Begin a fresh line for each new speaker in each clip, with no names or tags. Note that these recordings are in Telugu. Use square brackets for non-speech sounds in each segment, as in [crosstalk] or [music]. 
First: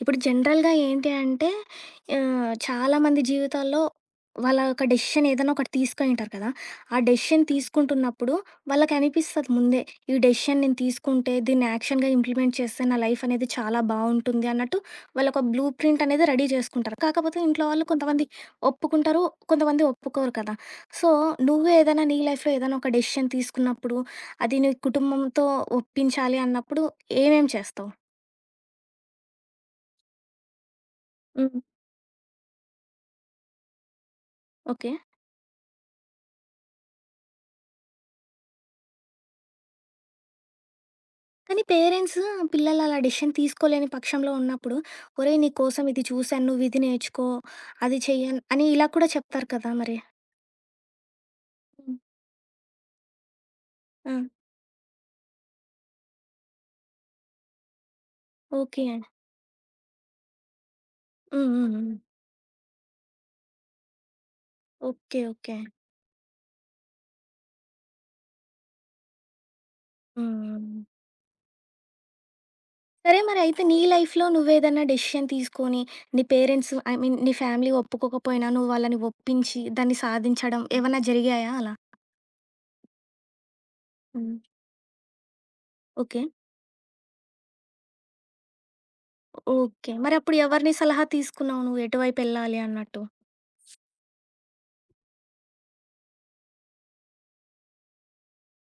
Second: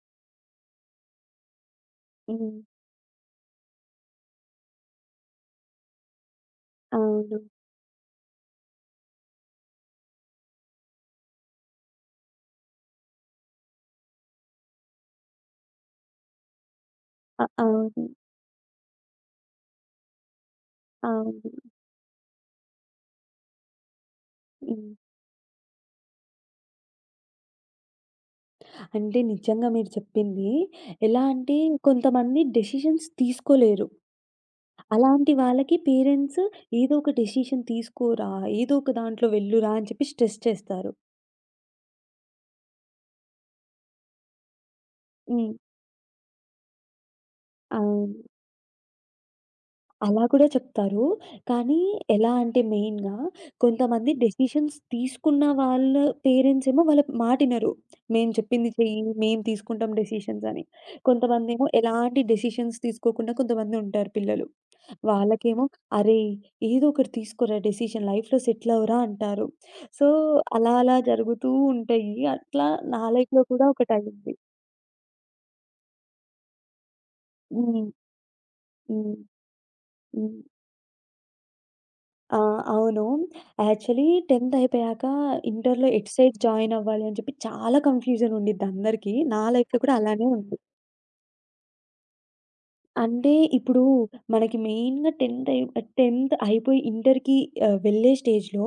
ఇప్పుడు జనరల్‌గా ఏంటి అంటే
హ్మ్.
చాలామంది జీవితాల్లో వాళ్ళ యొక్క డెసిషన్ ఏదైనా ఒకటి తీసుకొనింటారు కదా! ఆ
అవును.
డెసిషన్ తీసుకుంటున్నప్పుడు వాళ్ళకి అనిపిస్తది ముందే. ఈ డెసిషన్ నేను తీసుకుంటే దీన్ని యాక్షన్‌గా ఇంప్లిమెంట్ చేస్తే నా లైఫ్ అనేది చాలా బావుంటుంది అన్నట్టు వాళ్ళొక బ్లూ ప్రింట్ అనేది రెడీ చేసుకుంటారు. కాకపోతే
అ
ఇంట్లో వాళ్ళు
అవును.
కొంతమంది ఒప్పుకుంటారు. కొంతమంది ఒప్పుకోరు కదా! సో,
అవును.
నువ్వు ఏదైనా నీ లైఫ్‌లో ఏదైనా ఒక డెసిషన్ తీసుకున్నప్పుడు అది నీ
హ్మ్.
కుటుంబంతో ఒప్పించాలి అన్నప్పుడు ఏమేం చేస్తావు?
అంటే నిజంగా మీరు చెప్పింది. ఎలా అంటే
హ్మ్.
కొంతమంది డెసిషన్స్ తీసుకోలేరు.
ఓకే.
అలాంటి వాళ్ళకి పేరెంట్స్ ఏదో ఒక డెసిషన్ తీసుకోరా, ఏదో ఒక దాంట్లో వెళ్ళురా అని చెప్పి స్ట్రెస్ చేస్తారు.
కానీ పేరెంట్స్ పిల్లలు అలా డెసిషన్ తీసుకోలేని పక్షంలో ఉన్నప్పుడు, "ఒరేయ్! నీ
హ్మ్.
కోసం ఇది చూసాను. నువ్వు ఇది నేర్చుకో, అది
అవును.
చెయ్యి" అని ఇలా కూడా చెప్తారు కదా! మరి.
అలా కూడా చెప్తారు. కానీ
హ్మ్.
ఎలా అంటే మెయిన్‌గా కొంతమంది
ఆ!
డెసిషన్స్ తీసుకున్న వాళ్ళ పేరెంట్స్ ఏమో వాళ్ళ మాటినరు. మేము చెప్పింది
ఓకే.
చెయ్యి, మేము తీసుకుంటాం డెసిషన్స్ అని.
హ్మ్.
కొంతమందేమో
హ్మ్. హ్మ్.
ఎలాంటి డెసిషన్స్ తీసుకోకుండా కొంతమంది ఉంటారు పిల్లలు.
ఓకే. ఓకే.
వాళ్ళకేమో "అరేయ్! ఏదో ఒకటి తీసుకోరా డెసిషన్ లైఫ్‌లో సెటిల్ అవ్వరా" అంటారు. సో,
హ్మ్.
అలా
హ్మ్.
అలా జరుగుతూ ఉంటాయి. అట్లా నా
సరే మరి
లైఫ్‌లో
అయితే
కూడా
నీ లైఫ్‌లో
ఒకటయింది.
నువ్వేదన్నా డెసిషన్ తీసుకొని, నీ పేరెంట్స్ ఐ మీన్ నీ ఫ్యామిలీ
హ్మ్.
ఒప్పుకోకపోయినా, నువ్వు వాళ్ళని
హ్మ్.
ఒప్పించి, దాన్ని
హ్మ్.
సాధించడం హ్మ్. ఏవన్నా జరిగాయా అలా?
ఆ! అవును. యాక్చువల్లీ
హ్మ్.
10థ్ అయిపోయాక ఇంటర్‌లో ఎటు
ఓకే.
సైడ్ జాయిన్ అవ్వాలి అని చెప్పి చాలా కన్‌ఫ్యూజన్ ఉండిద్ది అందరికీ. నా లైఫ్‌లో
ఓకే.
కూడా అలానే
మరప్పుడు
ఉంది.
ఎవరిని సలహా తీసుకున్నావు నువ్వు? ఎటువైపెళ్ళాలి అన్నట్టు?
అంటే ఇప్పుడు మనకి మెయిన్‌గా 10థ్ అయిపోయి ఇంటర్‌కి వెళ్ళే స్టేజ్‌లో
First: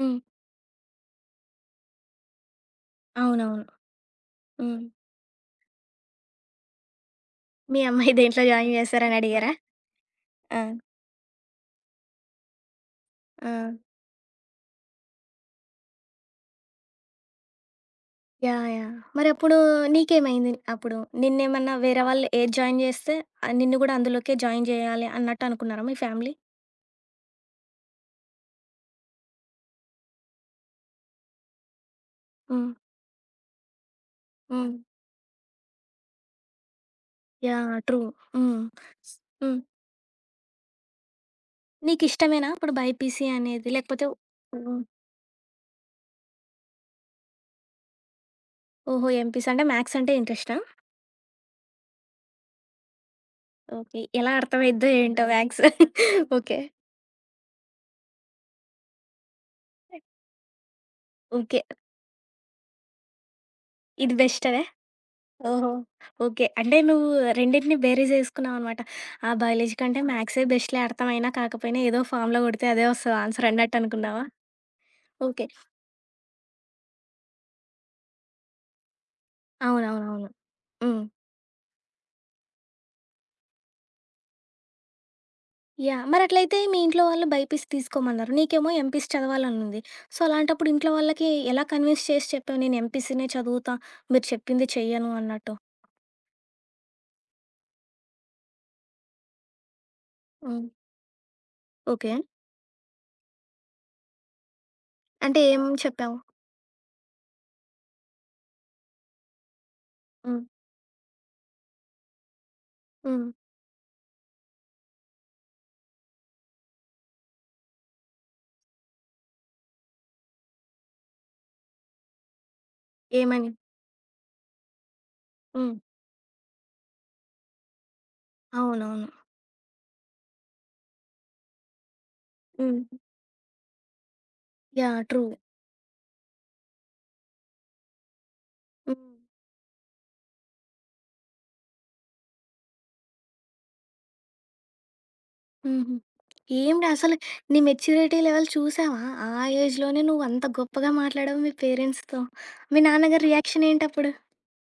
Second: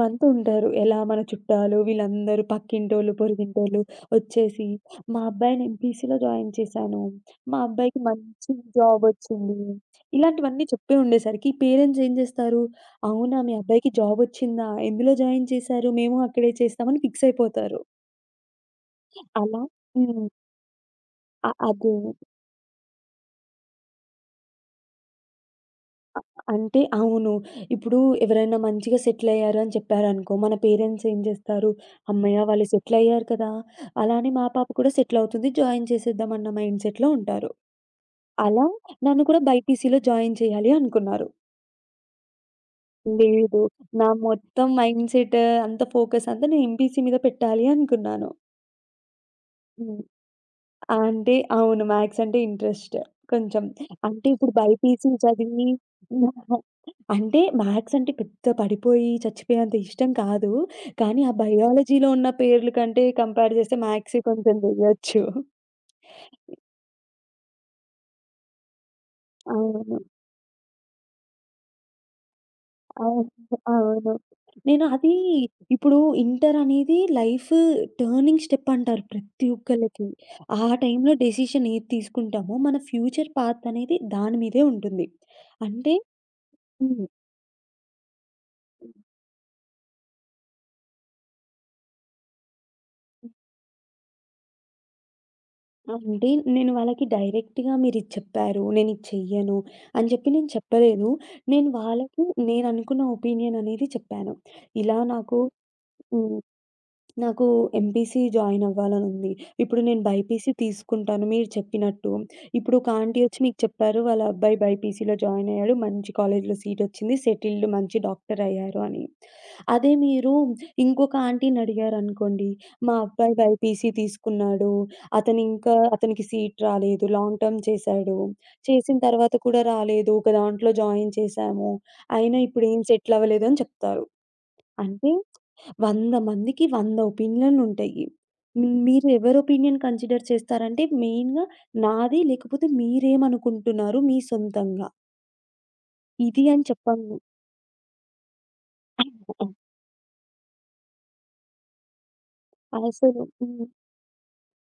హ్మ్.
ఉంటారు. ఎలా మన చుట్టాలు వీళ్ళందరూ పక్కింటోళ్ళు,
అవునవును.
పొరుగింటోళ్ళు వచ్చేసి
హ్మ్.
మా అబ్బాయిని ఎంపీసీలో జాయిన్ చేశాను. మా
మీ
అబ్బాయికి
అమ్మాయి దేంట్లో
మంచి
జాయిన్
జాబ్
చేశారని అడిగారా?
వచ్చింది.
ఆ!
ఇలాంటివన్నీ చెప్పి ఉండేసరికి పేరెంట్స్ ఏం చేస్తారు? అవునా! మీ
ఆ!
అబ్బాయికి జాబ్ వచ్చిందా? ఎందులో జాయిన్ చేశారు? మేము అక్కడే చేస్తామని ఫిక్స్ అయిపోతారు.
యాహ్! యాహ్! మరప్పుడు
అలా హ్మ్.
నీకేమైంది? అప్పుడు
అ
నిన్నేమన్నా
అదే.
వేరే వాళ్ళు ఏది జాయిన్ చేస్తే నిన్ను గూడా అందులోకే జాయిన్ చేయాలి అన్నట్టు అనుకున్నారా మీ ఫ్యామిలీ?
అంటే అవును. ఇప్పుడు ఎవరైనా మంచిగా సెటిల్ అయ్యారు అని చెప్పారనుకో, మన పేరెంట్స్ ఏం జేస్తారు, "హమ్మయ్య! వాళ్ళు
హ్మ్.
సెటిల్ అయ్యారు కదా! అలా అని మా పాప
హ్మ్.
కూడా సెటిల్ అవుతుంది. జాయిన్ చేసేద్దాం" అన్న మైండ్ సెట్‌లో ఉంటారు.
యాహ్! ట్రూ. హ్మ్.
అలా నన్ను కూడా
హ్మ్.
బైపీసీలో జాయిన్ చేయాలి అనుకున్నారు.
నీకిష్టమేనా అప్పుడు బైపీసీ
లేదు.
అనేది? లేకపోతే
నా మొత్తం
హ్మ్.
మైండ్ సెట్ అంత ఫోకస్ అంతా నేను ఎంపీసీ మీద పెట్టాలి అనుకున్నాను.
ఓహో! ఎంపీసీ అంటే మ్యాథ్స్
హ్మ్.
అంటే ఇంట్రెస్టా?
ఆ! అంటే అవును. మ్యాథ్స్ అంటే ఇంట్రెస్ట్ కొంచెం.
ఓకే.
అంటే
ఎలా
ఇప్పుడు
అర్థమైద్దో
బైపీసీ
ఏంటో మ్యాథ్స్.
చదివి
ఓకే.
[laughs] అంటే మ్యాథ్స్ అంటే పెద్ద పడిపోయి చచ్చిపోయేంత ఇష్టం కాదు. కానీ ఆ
ఓకే.
బయాలజీలో ఉన్న పేర్లు కంటే కంపేర్ చేస్తే
ఇది
మ్యాథ్సే
బెస్టా?
కొంచెం చెయ్యొచ్చు.
ఓహో! ఓకే. అంటే నువ్వు రెండిటిని బేరీ జేసుకున్నావనమాట. ఆ! బయాలజీ
అవును.
కంటే మ్యాథ్సే బెస్ట్‌లే అర్థమైనా కాకపోయినా ఏదో ఫార్ములా గొడితే అదే వస్తది ఆన్సర్
అవును. అవును.
అన్నట్టనుకున్నావా?
నేను అది
ఓకే.
ఇప్పుడు ఇంటర్ అనేది లైఫ్ టర్నింగ్ స్టెప్ అంటారు ప్రతి ఒక్కళ్ళకి.
అవునవునవును.
ఆ
హ్మ్.
టైంలో డెసిషన్ ఏది తీసుకుంటామో మన ఫ్యూచర్ పాత్ అనేది దాని మీదే ఉంటుంది. అంటే
యాహ్! మరట్లయితే మీ ఇంట్లో
హ్మ్.
వాళ్ళు బైపీసీ తీసుకోమన్నారు. నీకేమో ఎంపీసీ చదవాలనుంది. సో, అలాంటప్పుడు ఇంట్లో వాళ్ళకి ఎలా కన్విన్స్ చేసి చెప్పావు? నేను ఎంపీసీనే చదువుతా, మీరు చెప్పింది చెయ్యను అన్నట్టు?
అంటే నేను వాళ్ళకి డైరెక్ట్‌గా మీరిది చెప్పారు. నేనిది చెయ్యను అని చెప్పి నేను
హ్మ్.
చెప్పలేదు. నేను
ఓకే.
వాళ్ళకి నేననుకున్న ఒపీనియన్ అనేది చెప్పాను. ఇలా నాకు
అంటే ఏం చెప్పావు?
హ్మ్. నాకు ఎంపీసీ జాయిన్ అవ్వాలనుంది. ఇప్పుడు నేను
హ్మ్.
బైపీసీ తీసుకుంటాను మీరు చెప్పినట్టు. ఇప్పుడు ఒక ఆంటీ
హ్మ్.
వచ్చి మీకు చెప్పారు వాళ్ళ అబ్బాయి బైపీసీలో జాయిన్ అయ్యాడు. మంచి కాలేజ్‌లో సీట్ వచ్చింది. సెటిల్డ్ మంచి డాక్టర్ అయ్యారు అని. అదే మీరు ఇంకొక ఆంటీని అడిగారనుకోండి. మా అబ్బాయి
ఏమని?
బైపీసీ తీసుకున్నాడు. అతను ఇంకా
హ్మ్.
అతనికి సీట్ రాలేదు. లాంగ్ టర్మ్ చేశాడు. చేసిన
అవునవును.
తర్వాత కూడా రాలేదు. ఒక దాంట్లో జాయిన్ చేశాము. అయినా ఇప్పుడు
హ్మ్.
ఏం సెటిల్ అవ్వలేదు అని చెప్తారు.
యాహ్!
అంటే
ట్రూ.
100 మందికి 100 ఒపీనియన్‌లుంటాయి. హ్మ్. మీరు
హ్మ్.
ఎవరి ఒపీనియన్ కన్సిడర్ చేస్తారంటే మెయిన్‌గా నాది లేకపోతే మీరేమనుకుంటున్నారు మీ సొంతంగా
హుహు.
ఇది అని
ఏంటి అసలు
చెప్పను.
నీ మెచ్యూరిటీ లెవెల్ చూసావా? ఆ ఏజ్‌లోనే నువ్వంత గొప్పగా మాట్లాడావు మీ పేరెంట్స్‌తో. మీ
అసలు.
నాన్నగారి
హ్మ్.
రియాక్షన్ ఏంటప్పుడు?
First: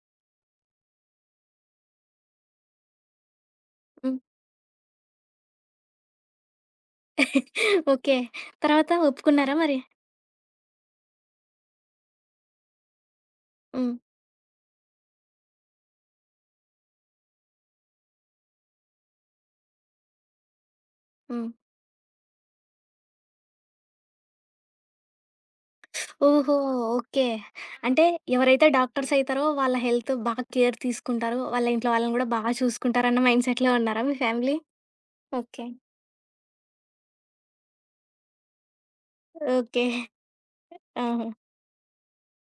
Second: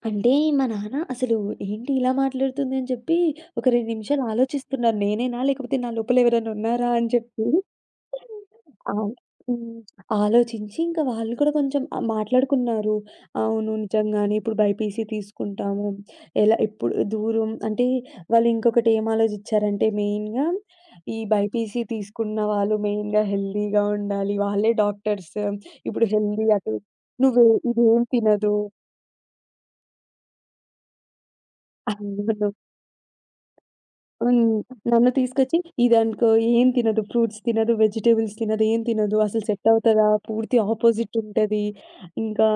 అంటే మా నాన్న అసలు ఏంటి ఇలా మాట్లాడుతుంది అని చెప్పి ఒక 2
హ్మ్.
నిమిషాలు ఆలోచిస్తున్నారు. నేనేనా లేకపోతే నా లోపల ఎవరైనా ఉన్నారా అని చెప్పి.
ఓకే. తర్వాత
అవును.
ఒప్పుకున్నారా
హ్మ్.
మరి?
ఆలోచించి ఇంకా వాళ్ళు కూడా కొంచెం మాట్లాడుకున్నారు. అవును
హ్మ్.
నిజంగానే ఇప్పుడు బైపీసీ తీసుకుంటాము. ఎలా ఇప్పుడు దూరం అంటే వాళ్ళు ఇంకొకటి ఏం ఆలోచించారంటే మెయిన్‌గా ఈ
హ్మ్.
బైపీసీ తీసుకున్న వాళ్ళు మెయిన్‌గా హెల్తీగా ఉండాలి. వాళ్ళే డాక్టర్స్. ఇప్పుడు హెల్తీ
ఓహో!
అటు
ఓకే.
నువ్వు ఇదేం
అంటే
తినదు.
ఎవరైతే డాక్టర్స్ అయితారో వాళ్ళ హెల్త్ బాగా కేర్ తీసుకుంటారు. వాళ్ళ ఇంట్లో వాళ్ళని
అవును.
గూడా బాగా చూసుకుంటారన్న మైండ్ సెట్‌లో ఉన్నారా మీ
హ్మ్.
ఫ్యామిలీ?
నన్ను తీసుకొచ్చి
ఓకే.
ఇదనుకో ఏం తినదు. ఫ్రూట్స్ తినదు, వెజిటబుల్స్ తినదు, ఏం తినదు. అసలు సెట్
ఓకే.
అవుతదా? పూర్తి ఆపోజిట్
ఆహా!
ఉంటది. ఇంకా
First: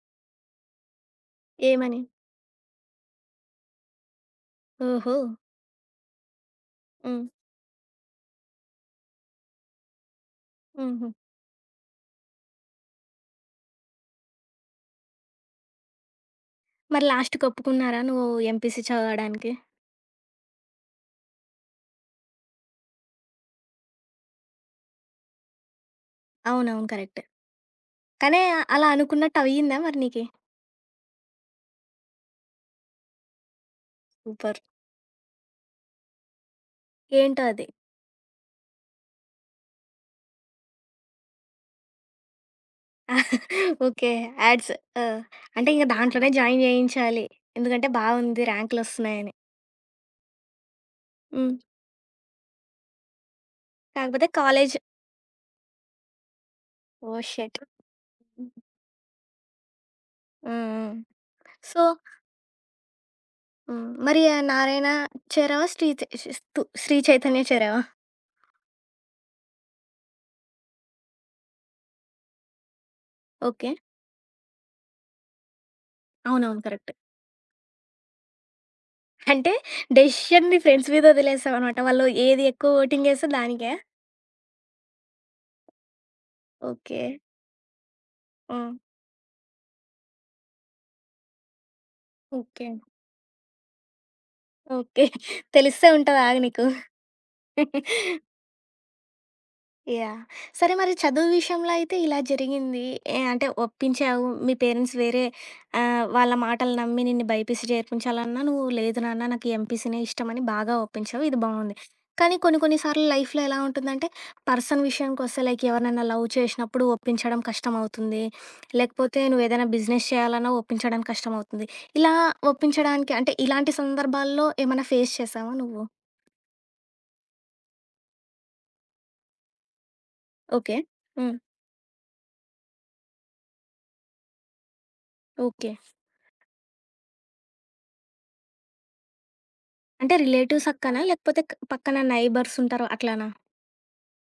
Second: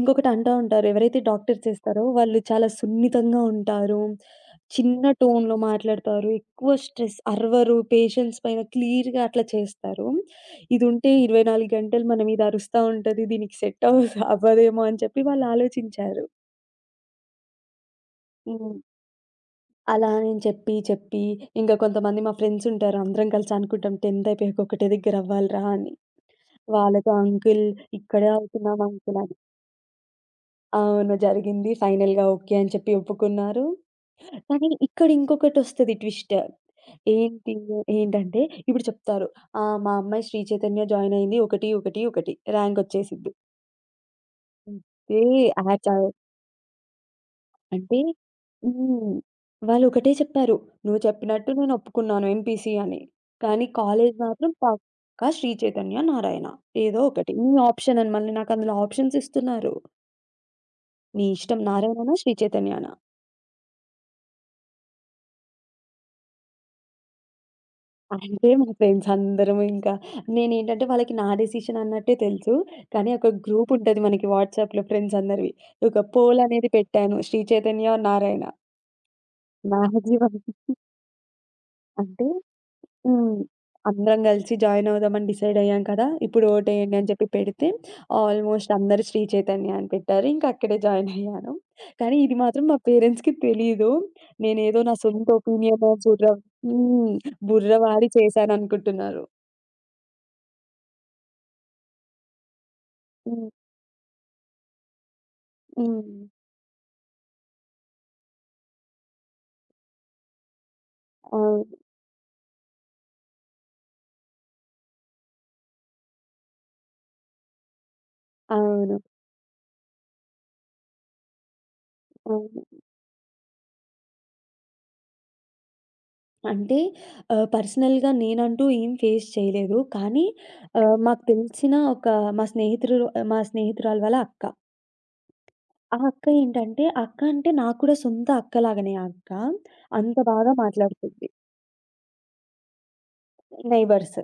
ఇంకొకటి అంటా ఉంటారు. ఎవరైతే డాక్టర్స్
ఏమని?
చేస్తారో వాళ్ళు చాలా సున్నితంగా ఉంటారు. చిన్న
ఓహో!
టోన్‌లో మాట్లాడతారు. ఎక్కువ స్ట్రెస్
హ్మ్.
అరవరు. పేషెంట్స్ పైన క్లియర్‌గా అట్లా చేస్తారు.
హుహు.
ఇదుంటే 24 గంటలు మన మీద అరుస్తా ఉంటది. దీనికి సెట్ అవ్వదు అవ్వదేమో అని చెప్పి వాళ్ళు ఆలోచించారు.
మరి లాస్ట్‌కి ఒప్పుకున్నారా నువ్వు
హ్మ్.
ఎంపీసీ చదవడానికి?
అలా నేను చెప్పి ఇంకా కొంతమంది మా ఫ్రెండ్స్ ఉంటారు. అందరం కలిసి అనుకుంటాం 10థ్ అయిపోయాక ఒకటే దగ్గర అవ్వాలిరా అని.
అవునవును.
వాళ్ళతో
కరెక్టే.
అంకుల్ ఇక్కడే
కానీ
అవుతున్నాం
అలా
అంకుల్ అని.
అనుకున్నట్టు అయ్యిందా మరి నీకి?
అవును జరిగింది. ఫైనల్‌గా ఓకే అని చెప్పి ఒప్పుకున్నారు.
సూపర్.
కానీ ఇక్కడ ఇంకొకటొస్తది ట్విస్ట్.
ఏంటో
ఏంటి
అది?
ఏంటంటే ఇప్పుడు చెప్తారు. ఆ! మా అమ్మాయి శ్రీ చైతన్య జాయిన్ అయింది. 1, 1, 1 ర్యాంక్ వచ్చేసిద్ది.
ఓకే. యాడ్స్. ఆ!
ఏ
అంటే ఇంక
యాచా
దాంట్లోనే జాయిన్ చేయించాలి. ఎందుకంటే
అంటే
బావుంది
హ్మ్.
ర్యాంకులొస్తున్నాయని.
వాళ్ళొకటే చెప్పారు. నువ్వు చెప్పినట్టు
హ్మ్.
నేను ఒప్పుకున్నాను ఎంపీసీ అని. కానీ కాలేజ్
కాకపోతే
మాత్రం
కాలేజ్
పక్కా శ్రీ చైతన్య, నారాయణ ఏదో
ఓహ్!
ఒకటి. నీ
షిట్.
ఆప్షన్ అని మళ్ళీ
హ్మ్.
నాకందులో ఆప్షన్స్ ఇస్తున్నారు.
హ్మ్.
నీ ఇష్టం
సో,
నారాయణనా, శ్రీ చైతన్యనా.
హ్మ్. మరి ఆ 'నారాయణ' చేరావా? శ్రీ చ స్తు 'శ్రీ చైతన్య' చేరావా?
అంటే మా ఫ్రెండ్స్ అందరం ఇంకా నేనేంటంటే వాళ్ళకి నా డెసిషన్ అన్నట్టే తెలుసు. కానీ ఒక
ఓకే.
గ్రూప్ ఉంటది మనకి వాట్సాప్‌లో ఫ్రెండ్స్ అందరివి. ఒక పోల్
అవునవును.
అనేది
కరెక్ట్.
పెట్టాను శ్రీ చైతన్య, నారాయణ.
అంటే
నా జీవన్
డెసిషన్ నీ ఫ్రెండ్స్ మీద వదిలేసావనమాట. వాళ్ళు
అంటే
ఏది ఎక్కువ ఓటింగేస్తే
హ్మ్.
దానికా?
అందరం గలిసి జాయిన్ అవుదామని డిసైడ్ అయ్యాం కదా! ఇప్పుడు ఓటేయండి
ఓకే.
అని చెప్పి పెడితే
ఆ!
ఆల్మోస్ట్ అందరూ శ్రీ చైతన్య అని పెట్టారు. ఇంకా అక్కడే జాయిన్ అయ్యాను. కానీ ఇది మాత్రం
ఓకే.
మా పేరెంట్స్‌కి తెలీదు. నేనేదో నా
ఓకే.
సొంత ఒపీనియన్
తెలిసే ఉంటది
బుర్ర
ఆగు నీకు.
హ్మ్. బుర్ర వాడి చేశాననుకుంటున్నారు.
యాహ్! సరే మరి చదువు విషయంలో అయితే ఇలా జరిగింది. ఏ అంటే
హ్మ్.
ఒప్పించావు. మీ పేరెంట్స్ వేరే
హ్మ్.
వాళ్ళ మాటలు నమ్మి నిన్ను బైపీసీ చేర్పించాలన్నా నువ్వు లేదు నాన్న నాకు ఎంపీసీనే ఇష్టమని బాగా ఒప్పించావు. ఇది
అవును.
బావుంది. కానీ కొన్ని కొన్ని సార్లు లైఫ్‌లో ఎలా ఉంటుందంటే పర్సన్ విషయానికొస్తే లైక్ ఎవరినైనా లవ్ చేసినప్పుడు ఒప్పించడం కష్టమవుతుంది.
అవును.
లేకపోతే నువ్వేదైనా బిజినెస్ చేయాలన్నా ఒప్పించడం కష్టమవుతుంది. ఇలా
అవును.
ఒప్పించడానికి అంటే ఇలాంటి సందర్భాల్లో ఏమైనా ఫేస్ చేశావా నువ్వు?
అంటే పర్సనల్‌గా నేనంటూ ఏం ఫేస్ చేయలేదు. కానీ
ఓకే.
మాకు
హ్మ్.
తెలిసిన ఒక మా స్నేహితులు మా స్నేహితురాలు వాళ్ళ అక్క.
ఓకే.
ఆ అక్క ఏంటంటే, ఆ అక్క అంటే నాకు కూడా సొంత అక్కలాగానే ఆ అక్క.
అంటే
అంత బాగా
రిలేటివ్స్ అక్కనా?
మాట్లాడుతుంది.
లేకపోతే పక్కన నైబర్స్ ఉంటారు అట్లానా?
నైబర్స్.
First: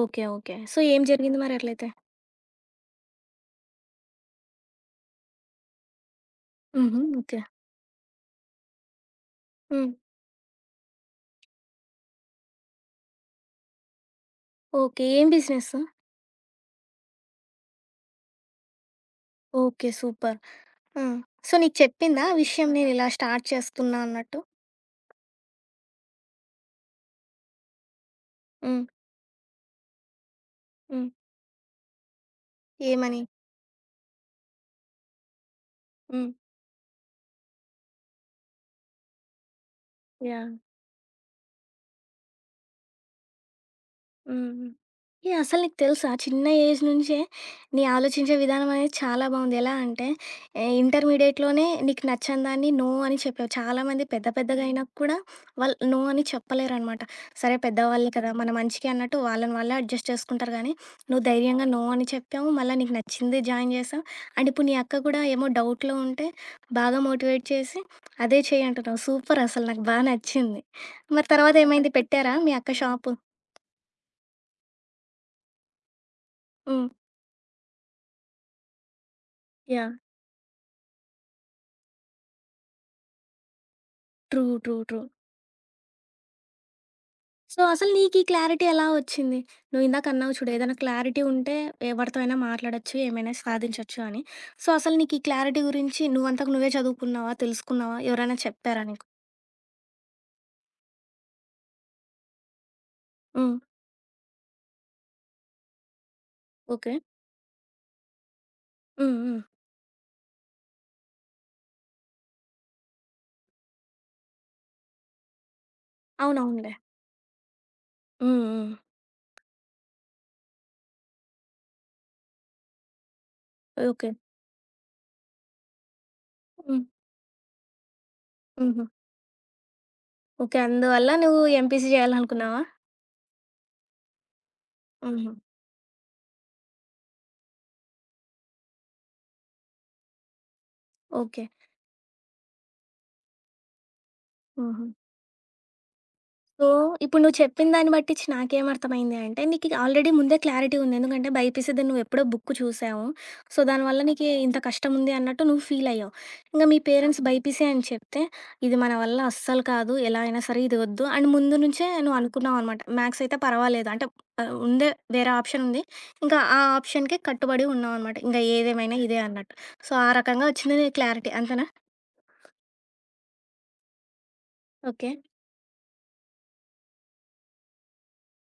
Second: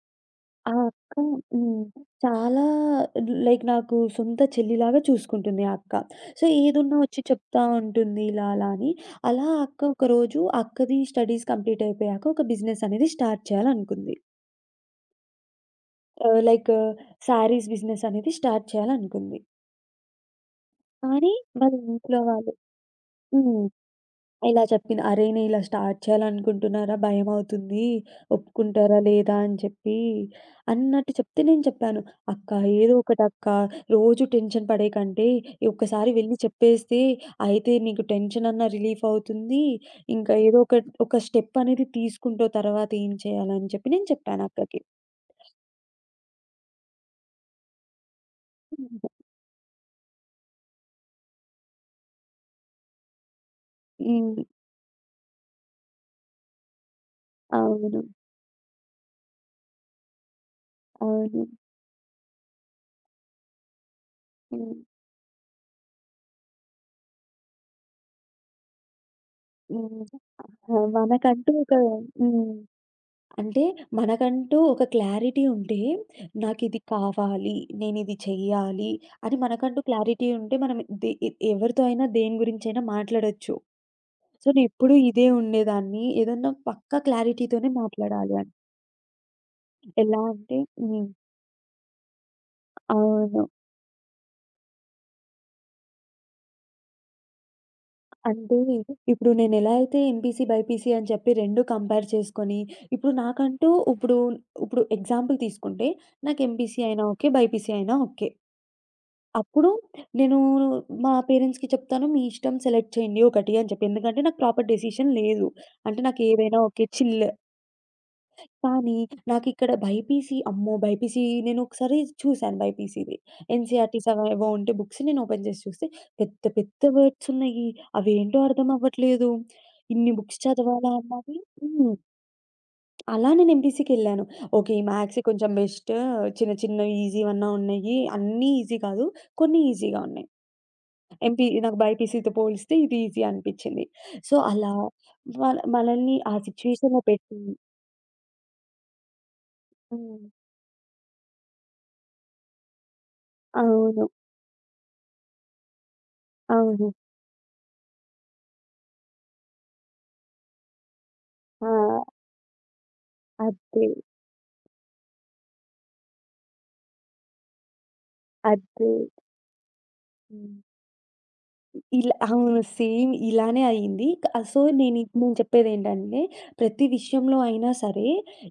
ఓకే. ఓకే.
ఆ
సో, ఏం
అక్క
జరిగింది మరి
హ్మ్.
అట్లయితే?
చాలా లైక్ నాకు సొంత చెల్లిలాగా చూసుకుంటుంది ఆ అక్క. సో, ఏదున్నా
హుహు.
వచ్చి
ఓకే.
చెప్తా ఉంటుంది ఇలా అలా అని. అలా ఆ అక్క
హ్మ్.
ఒకరోజు అక్కది స్టడీస్ కంప్లీట్ అయిపోయాక ఒక బిజినెస్ అనేది స్టార్ట్ చేయాలనుకుంది.
ఓకే. ఏం బిజినెస్?
లైక్ శారీస్ బిజినెస్ అనేది స్టార్ట్ చేయాలనుకుంది.
ఓకే. సూపర్. ఆ!
కానీ
సో,
వాళ్ళ
నీకు
ఇంట్లో
చెప్పిందా ఆ
వాళ్ళు
విషయం నేనిలా స్టార్ట్
హ్మ్.
చేస్తున్నా అన్నట్టు?
ఇలా చెప్పింది. "అరే! నేను ఇలా స్టార్ట్ చేయాలనుకుంటున్నారా, భయమవుతుంది.
హ్మ్.
ఒప్పుకుంటారా లేదా" అని చెప్పి
హ్మ్.
అన్నట్టు చెప్తే నేను చెప్పాను. "అక్క ఏదో
ఏమని?
ఒకటక్క రోజు టెన్షన్ పడేకంటే, ఒక్కసారి
హ్మ్.
వెళ్లి చెప్పేస్తే అయితే నీకు టెన్షన్ అన్నా రిలీఫ్ అవుతుంది. ఇంకా
యాహ్!
ఏదో ఒక స్టెప్ అనేది తీసుకుంటావు తర్వాత ఏం చేయాలని" చెప్పి నేను చెప్పాను
హ్మ్.
అక్కకి.
ఏహ్! అసలు నీకు తెలుసా? చిన్న ఏజ్ నుంచే నీ ఆలోచించే విధానం అనేది చాలా బావుంది. ఎలా అంటే ఇంటర్మీడియేట్‌లోనే నీకు నచ్చని దాన్ని నో అని చెప్పావు. చాలామంది పెద్ద
హ్మ్.
పెద్దగా అయినా కూడా వాళ్ళు నో అని చెప్పలేరనమాట. సరే
అవును.
పెద్దవాళ్ళే కదా! మన మంచికే అన్నట్టు వాళ్ళని వాళ్ళే అడ్జస్ట్ చేసుకుంటారు గానీ, నువ్వు
అవును.
ధైర్యంగా నో అని చెప్పావు. మళ్ళా నీకు నచ్చింది జాయిన్ చేశావు. అండ్ ఇప్పుడు
హ్మ్.
నీ అక్క కూడా ఏమో డౌట్‌లో ఉంటే బాగా మోటివేట్ చేసి అదే చెయ్యి అంటున్నావు. సూపర్ అసలు నాకు బా
హ్మ్.
నచ్చింది.
ఆ!
మరి
మనకంటూ
తర్వాత
ఒక
ఏమైంది పెట్టారా
హ్మ్.
మీ అక్క షాపు?
అంటే మనకంటూ ఒక క్లారిటీ ఉంటే, నాకిది
హ్మ్.
కావాలి, నేనిది చెయ్యాలి అని మనకంటూ
యాహ్!
క్లారిటీ ఉంటే, మనం ది ఎ ఎవరితో అయినా దేని గురించైనా మాట్లాడొచ్చు.
ట్రూ.
So,
true.
నేనెప్పుడూ
ట్రూ.
ఇదే ఉండేదాన్ని. ఏదన్నా పక్కా
సో,
క్లారిటీతోనే
అసలు నీకీ
మాట్లాడాలి అని.
క్లారిటీ ఎలా వచ్చింది? నువ్విందాక
ఎలా
అన్నావు చూడు,
అంటే
ఏదైనా
హ్మ్.
క్లారిటీ ఉంటే ఎవరితో అయినా మాట్లాడొచ్చు, ఏమైనా
అవును.
సాధించొచ్చు అని. సో, అసలు నీకీ క్లారిటీ గురించి నువ్వంతకు నువ్వే చదువుకున్నావా? తెలుసుకున్నావా? ఎవరైనా
అంటే
చెప్పారా నీకు?
ఇప్పుడు నేనెలా అయితే ఎంపీసీ, బైపీసీ అని చెప్పి 2 కంపేర్ చేసుకొని, ఇప్పుడు
హ్మ్.
నాకంటూ ఇప్పుడు ఇప్పుడు ఎగ్జాంపుల్ తీసుకుంటే నాకు ఎంపీసీ
ఓకే.
అయినా ఓకే, బైపీసీ అయినా ఓకే.
హ్మ్. హ్మ్.
అప్పుడు నేను మా పేరెంట్స్‌కి చెప్తాను. మీ ఇష్టం సెలెక్ట్ చేయండి ఒకటి అని చెప్పి. ఎందుకంటే నాకు ప్రాపర్ డెసిషన్ లేదు. అంటే నాకేదైనా
అవునవునులే.
ఓకే. చిల్.
హ్మ్. హ్మ్.
కానీ నాకిక్కడ బైపీసీ అమ్మో! బైపీసీ నేను ఒకసారి చూసాను బైపీసీది. NCERTs
okay.
అవేవో ఉంటే బుక్స్ నేను ఓపెన్ చేసి చూస్తే పెద్ద
హ్మ్.
పెద్ద వర్డ్స్ ఉన్నాయి. అవేంటో అర్థం
హుహు.
అవ్వట్లేదు. ఇన్ని బుక్స్
ఓకే.
చదవాలా
అందువల్ల
అన్నది
నువ్వు ఎంపీసీ
హ్మ్.
జేయాలనుకున్నావా?
అలా నేను ఎంపీసీకెళ్ళాను. ఓకే. ఈ మ్యాథ్స్
హుహు.
కొంచెం బెస్ట్. చిన్న చిన్న ఈజీవన్నా ఉన్నాయి. అన్నీ ఈజీ కాదు. కొన్ని ఈజీగా ఉన్నాయి.
ఓకే.
నాకు బైపీసీ‌తో పోలిస్తే ఇది ఈజీ అనిపిచ్చింది. సో, అలా
హుహు.
వాళ్ళ మనల్ని ఆ
సో,
సిట్యుయేషన్‌లో
ఇప్పుడు నువ్వు
పెట్టి
చెప్పిన దాన్ని బట్టిచ్చి నాకేమర్థమైంది అంటే, నీకిక ఆల్రెడీ
హ్మ్.
ముందే క్లారిటీ ఉంది. ఎందుకంటే, బైపీసీది నువ్వెప్పుడో బుక్ చూసావు. సో, దానివల్ల
అవును.
నీకి ఇంత కష్టముంది అన్నట్టు నువ్వు ఫీలయ్యావు. ఇంగ మీ
అవును.
పేరెంట్స్ బైపీసీ అని చెప్తే, ఇది మన వల్ల అస్సలు కాదు. ఎలా అయినా సరే ఇది వద్దు అని ముందు
ఆ!
నుంచే నువ్వు అనుకున్నావనమాట. మ్యాథ్స్ అయితే
అదే.
పర్వాలేదు. అంటే ఉందే వేరే ఆప్షనుంది. ఇంకా ఆ ఆప్షన్‌కే కట్టుబడి ఉన్నావనమాట. ఇంగ
అదే.
ఏదేమైనా ఇదే అన్నట్టు. సో, ఆ రకంగా
హ్మ్.
వచ్చింది నీ క్లారిటీ. అంతేనా?
ఇలా అవును. సేమ్ ఇలానే అయింది. So,
okay.
నేను చెప్పేదేంటంటే, ప్రతి విషయంలో అయినా సరే,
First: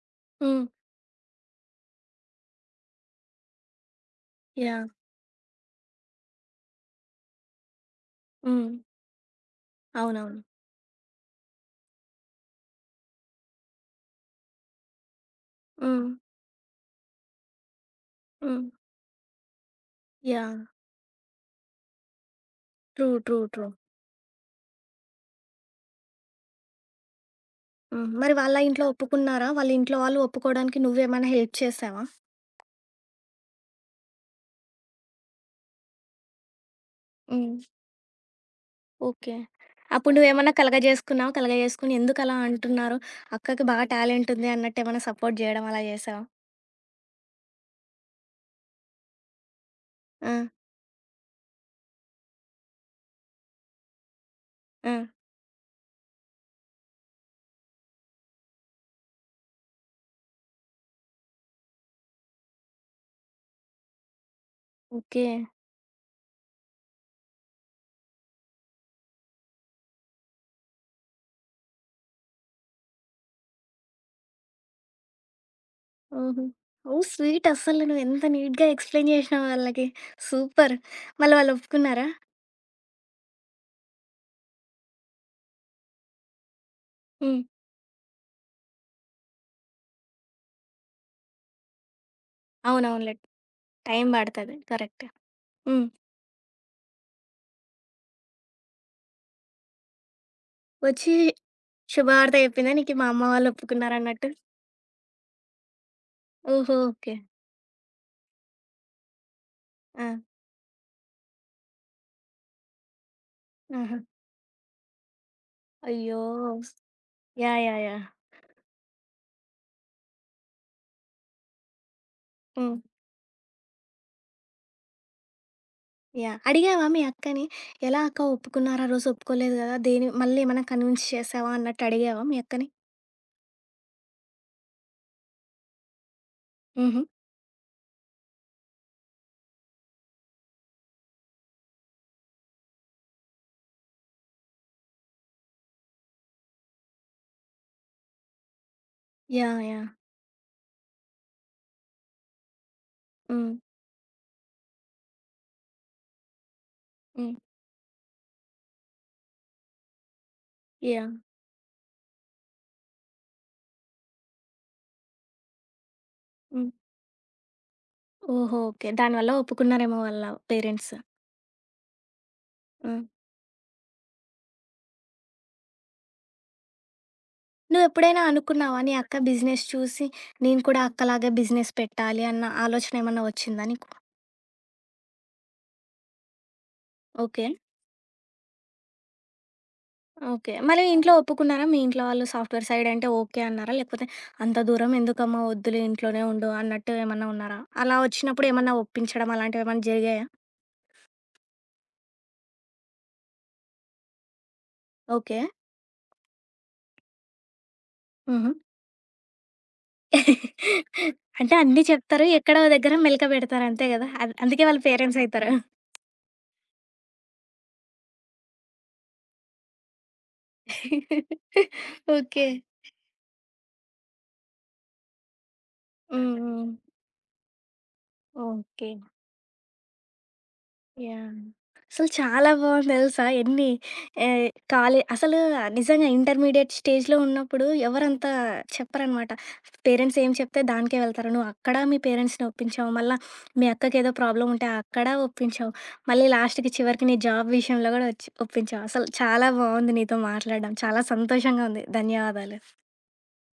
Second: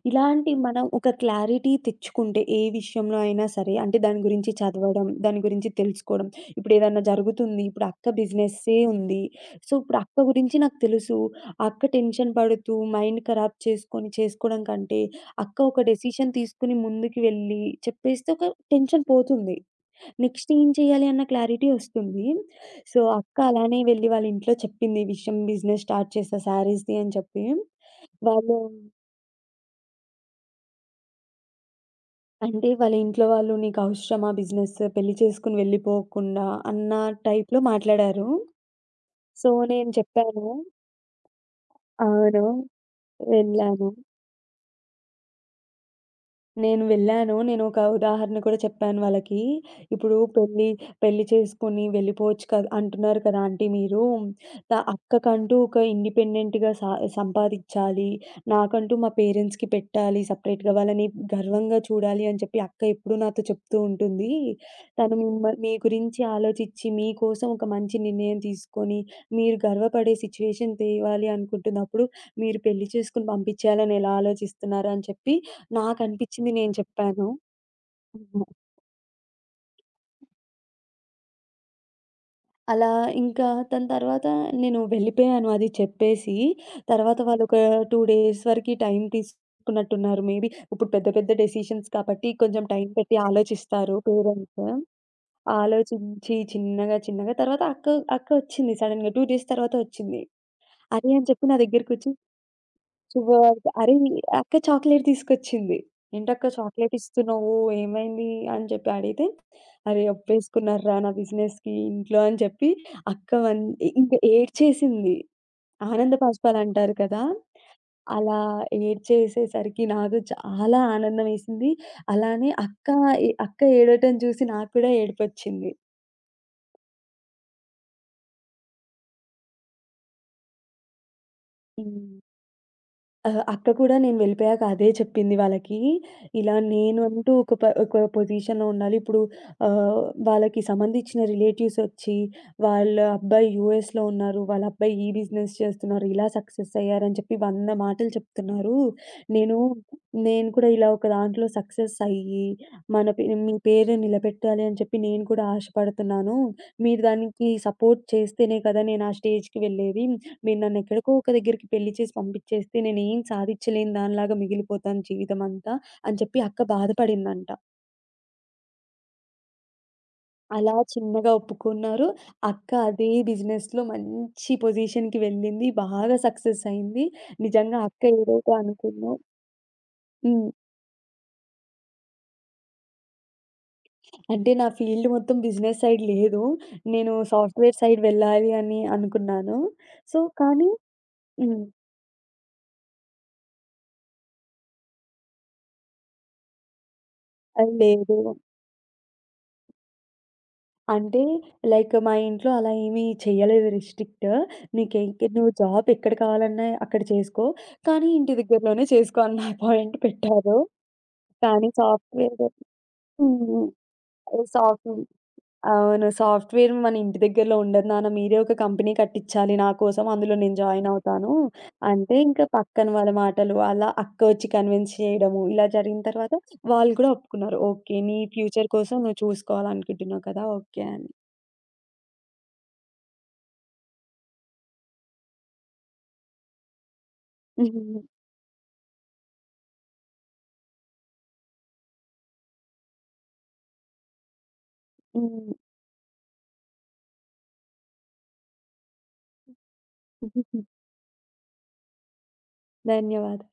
ఇలాంటి
హ్మ్.
మనం ఒక క్లారిటీ తెచ్చుకుంటే, ఏ విషయంలో అయినా సరే, అంటే దాని గురించి
యాహ్!
చదవడం, దాని గురించి తెలుసుకోవడం. ఇప్పుడేదన్నా జరుగుతుంది, ఇప్పుడు అక్క
హ్మ్.
బిజినెస్సే ఉంది. సో, ఇప్పుడు అక్క
అవునవును.
గురించి నాకు తెలుసు. ఆ అక్క టెన్షన్ పడుతూ, మైండ్ ఖరాబ్ చేసుకోవడం కంటే, అక్క ఒక
హ్మ్.
డెసిషన్ తీసుకొని ముందుకు వెళ్ళి చెప్పేస్తే ఒక
హ్మ్.
టెన్షన్ పోతుంది. Next
yeah!
ఏం చేయాలి అన్న క్లారిటీ వస్తుంది. So,
true.
అక్క
ట్రూ. ట్రూ.
అలానే వెళ్లి వాళ్ళ ఇంట్లో చెప్పింది ఈ విషయం. బిజినెస్ స్టార్ట్ చేశా శారీస్‌ది అని చెప్పి.
హ్మ్. మరి వాళ్ళ
వాళ్ళు
ఇంట్లో ఒప్పుకున్నారా? వాళ్ళ ఇంట్లో వాళ్ళు ఒప్పుకోవడానికి నువ్వేమైనా హెల్ప్ చేశావా?
అంటే వాళ్ళ ఇంట్లో వాళ్ళు "నీకవసరమా బిజినెస్? పెళ్లి చేసుకొని వెళ్ళిపోకుండా" అన్న టైప్‌లో
హ్మ్.
మాట్లాడారు.
ఓకే.
సో, నేను
అప్పుడు
చెప్పాను.
నువ్వేమన్నా కలగజేసుకున్నావా? కలగజేసుకొని ఎందుకలా
అవును.
అంటున్నారు? అక్కకి బాగా
వెళ్ళాను.
టాలెంట్ ఉంది అన్నట్టేమన్నా సపోర్ట్ జేయడం అలా జేశావా?
నేను వెళ్ళాను. నేనొక ఉదాహరణ కూడా చెప్పాను వాళ్ళకి. ఇప్పుడు
ఆ!
పెళ్లి, పెళ్లి చేసుకొని వెళ్ళిపోవచ్చు కదా! అంటున్నారు కదా! ఆంటీ మీరు.
ఆ!
అక్కకంటూ ఒక ఇండిపెండెంట్‌గా సంపాదించాలి. నాకంటూ మా పేరెంట్స్‌కి పెట్టాలి సెపరేట్‌గా. వాళ్ళని గర్వంగా చూడాలి అని చెప్పి అక్క ఎప్పుడూ నాతో చెప్తూ ఉంటుంది. తను
ఓకే.
మీ గురించి ఆలోచించి, మీకోసం ఒక మంచి నిర్ణయం తీసుకొని, మీరు గర్వపడే సిట్యుయేషన్ తేవాలి అనుకుంటున్నప్పుడు, మీరు పెళ్లి చేసుకొని పంపించేయాలని ఎలా ఆలోచిస్తున్నారు అని చెప్పి
ఓహో!
నాకనిపిచ్చింది నేను
ఓహ్!
చెప్పాను.
స్వీట్ అస్సలు నువ్వెంత
ఉహు.
నీట్‌గా ఎక్స్‌ప్లెయిన్ జేసినావో వాళ్ళకి. సూపర్. మళ్ళీ వాళ్ళు ఒప్పుకున్నారా?
అలా ఇంకా దాని తర్వాత నేను వెళ్ళిపోయాను అది చెప్పేసి. తర్వాత
హ్మ్.
వాళ్ళొక 2 డేస్ వరకి టైం తీసుకున్నట్టున్నారు మేబీ. ఇప్పుడు పెద్ద పెద్ద డెసిషన్స్ కాబట్టి కొంచెం టైం
అవునవునులే.
పెట్టి ఆలోచిస్తారు
టైం బడతది.
పేరెంట్స్.
కరెక్ట్. హ్మ్.
ఆలోచించి చిన్నగా చిన్నగా తర్వాత అక్క అక్క వచ్చింది సడెన్‌గా 2 డేస్ తర్వాత వచ్చింది. అరే!
వచ్చి
అని చెప్పి నా దగ్గరికొచ్చి
శుభవార్త జెప్పిందా నీకి మా అమ్మ వాళ్ళు
శుభవార్త. అరే!
ఒప్పుకున్నారన్నట్టు?
అక్క చాక్లేట్ తీసుకొచ్చింది. "ఏంటక్క
ఓహో!
Chocolate
okay.
ఇస్తున్నావు? ఏమైంది?" అని చెప్పి అడిగితే, "అరే!
ఆ!
అప్పేసుకున్నార్రా నా బిజినెస్‌కి ఇంట్లో" అని చెప్పి అక్క వన్
ఆహా!
ఇంక ఏడ్చేసింది. ఆనంద
అయ్యో!
బాష్పాలు అంటారు కదా!
యాహ్! యాహ్! యాహ్!
అలా ఏడ్చేసేసరికి నాకు చాలా ఆనందమేసింది. అలానే
హ్మ్.
అక్క అక్క ఏడవటం చూసి నాకు కూడా ఏడుపొచ్చింది.
యాహ్! అడిగావా మీ అక్కని? ఎలా అక్క ఒప్పుకున్నారు? ఆ రోజు ఒప్పుకోలేదు గదా! దేని మళ్ళీ ఏమైనా కన్విన్స్ చేసావా అన్నట్టు
హ్మ్.
అడిగావా మీ అక్కని?
అక్క కూడా నేను వెళ్ళిపోయాక అదే చెప్పింది వాళ్ళకి. ఇలా నేను
హుహు.
అంటూ ఒక పొజిషన్‌లో ఉండాలి. ఇప్పుడు ఆహ్, వాళ్ళకి సంబంధించిన రిలేటివ్స్ వచ్చి, వాళ్ళ అబ్బాయి యూఎస్‌లో ఉన్నారు. వాళ్ళ అబ్బాయి ఈ బిజినెస్ చేస్తున్నారు. ఇలా సక్సెస్ అయ్యారని చెప్పి 100 మాటలు చెప్తున్నారు. నేను,
యాహ్! యాహ్!
నేను కూడా ఇలా ఒక దాంట్లో సక్సెస్ అయ్యి, మన పే
హ్మ్.
మీ పేరు నిలబెట్టాలి అని చెప్పి నేను కూడా ఆశపడుతున్నాను. మీరు
హ్మ్.
దానికి సపోర్ట్ చేస్తేనే కదా నేను ఆ స్టేజ్‌కి వెళ్ళేది. మీరు నన్నెక్కడికో
యాహ్!
ఒక దగ్గరికి పెళ్లి చేసి పంపించేస్తే నేనేం సాధిచ్చలేని దానిలాగా మిగిలిపోతాను జీవితమంతా అని చెప్పి అక్క
హ్మ్.
బాధపడిందంట.
ఓహో! ఓకే. దానివల్ల ఒప్పుకున్నారేమో వాళ్ళ
అలా
పేరెంట్స్.
చిన్నగా ఒప్పుకున్నారు. అక్క
హ్మ్.
అదే బిజినెస్‌లో మంచి పొజిషన్‌కి వెళ్ళింది. బాగా సక్సెస్ అయింది. నిజంగా అక్క
నువ్వెప్పుడైనా
ఏదైతే
అనుకున్నావా? నీ
అనుకుందో
అక్క బిజినెస్ చూసి
హ్మ్.
నేను కూడా అక్కలాగా బిజినెస్ పెట్టాలి అన్న ఆలోచన ఏమన్నా వచ్చిందా నీకు?
అంటే నా ఫీల్డ్ మొత్తం బిజినెస్ సైడ్ లేదు. నేను
ఓకే.
సాఫ్ట్‌వేర్ సైడ్ వెళ్ళాలి అని అనుకున్నాను. So,
okay.
కానీ
మరి ఇంట్లో
హ్మ్.
ఒప్పుకున్నారా? మీ ఇంట్లో వాళ్ళు సాఫ్ట్‌వేర్ సైడ్ అంటే ఓకే అన్నారా? లేకపోతే అంత దూరం ఎందుకమ్మా వద్దులే ఇంట్లోనే ఉండు అన్నట్టు ఏమన్నా ఉన్నారా?
అది
అలా
లేదు.
వచ్చినప్పుడు ఏమన్నా ఒప్పించడం అలాంటివేమన్నా జరిగాయా?
అంటే లైక్ మా ఇంట్లో అలా ఏమీ చెయ్యలేదు రిస్ట్రిక్ట్. నీకే
ఓకే.
నువ్వు జాబ్ ఎక్కడ కావాలన్నా అక్కడ చేసుకో. కానీ ఇంటి
హుహు.
దగ్గరలోనే చేసుకో అన్న పాయింట్ పెట్టారు.
[laughs] అంటే
కానీ
అన్నీ చెప్తారు.
సాఫ్ట్‌వేర్
ఎక్కడో దగ్గర మెలిక పెడతారు
హ్మ్.
అంతే గదా! అందుకే వాళ్ళు
సాఫ్ట్
పేరెంట్స్ అయితారు.
అవును. సాఫ్ట్‌వేర్ మన ఇంటి దగ్గరలో ఉండదు నాన్న. మీరే ఒక కంపెనీ కట్టించాలి నా కోసం. అందులో నేను జాయిన్ అవుతాను.
[laughs]
అంటే
ఓకే.
ఇంకా పక్కన వాళ్ళ మాటలు అలా అక్క వచ్చి కన్విన్స్ చేయడము. ఇలా జరిగిన
హ్మ్.
తర్వాత
హ్మ్.
వాళ్ళు కూడా ఒప్పుకున్నారు. ఓకే. నీ ఫ్యూచర్
ఓకే.
కోసం నువ్వు చూసుకోవాలనుకుంటున్నావు కదా! Okay
yeah! అసలు చాలా బాగుంది తెలుసా! ఎన్ని ఆహ్, అసలు నిజంగా ఇంటర్మీడియేట్ స్టేజ్‌లో ఉన్నప్పుడు
అని.
ఎవరంత చెప్పరనమాట. పేరెంట్స్ ఏం చెప్తే దానికే వెళ్తారు. నువ్వు అక్కడ మీ పేరెంట్స్‌ని ఒప్పించావు. మళ్ళా మీ అక్కకేదో ప్రాబ్లమ్ ఉంటే అక్కడ
హ్మ్.
ఒప్పించావు. మళ్ళీ లాస్ట్‌కి చివరికి నీ జాబ్ విషయంలో గూడా ఒచ్చి ఒప్పించావు. అసలు చాలా బాగుంది నీతో
[laughs]
మాట్లాడడం. చాలా సంతోషంగా ఉంది. ధన్యవాదాలు.
ధన్యవాదాలు.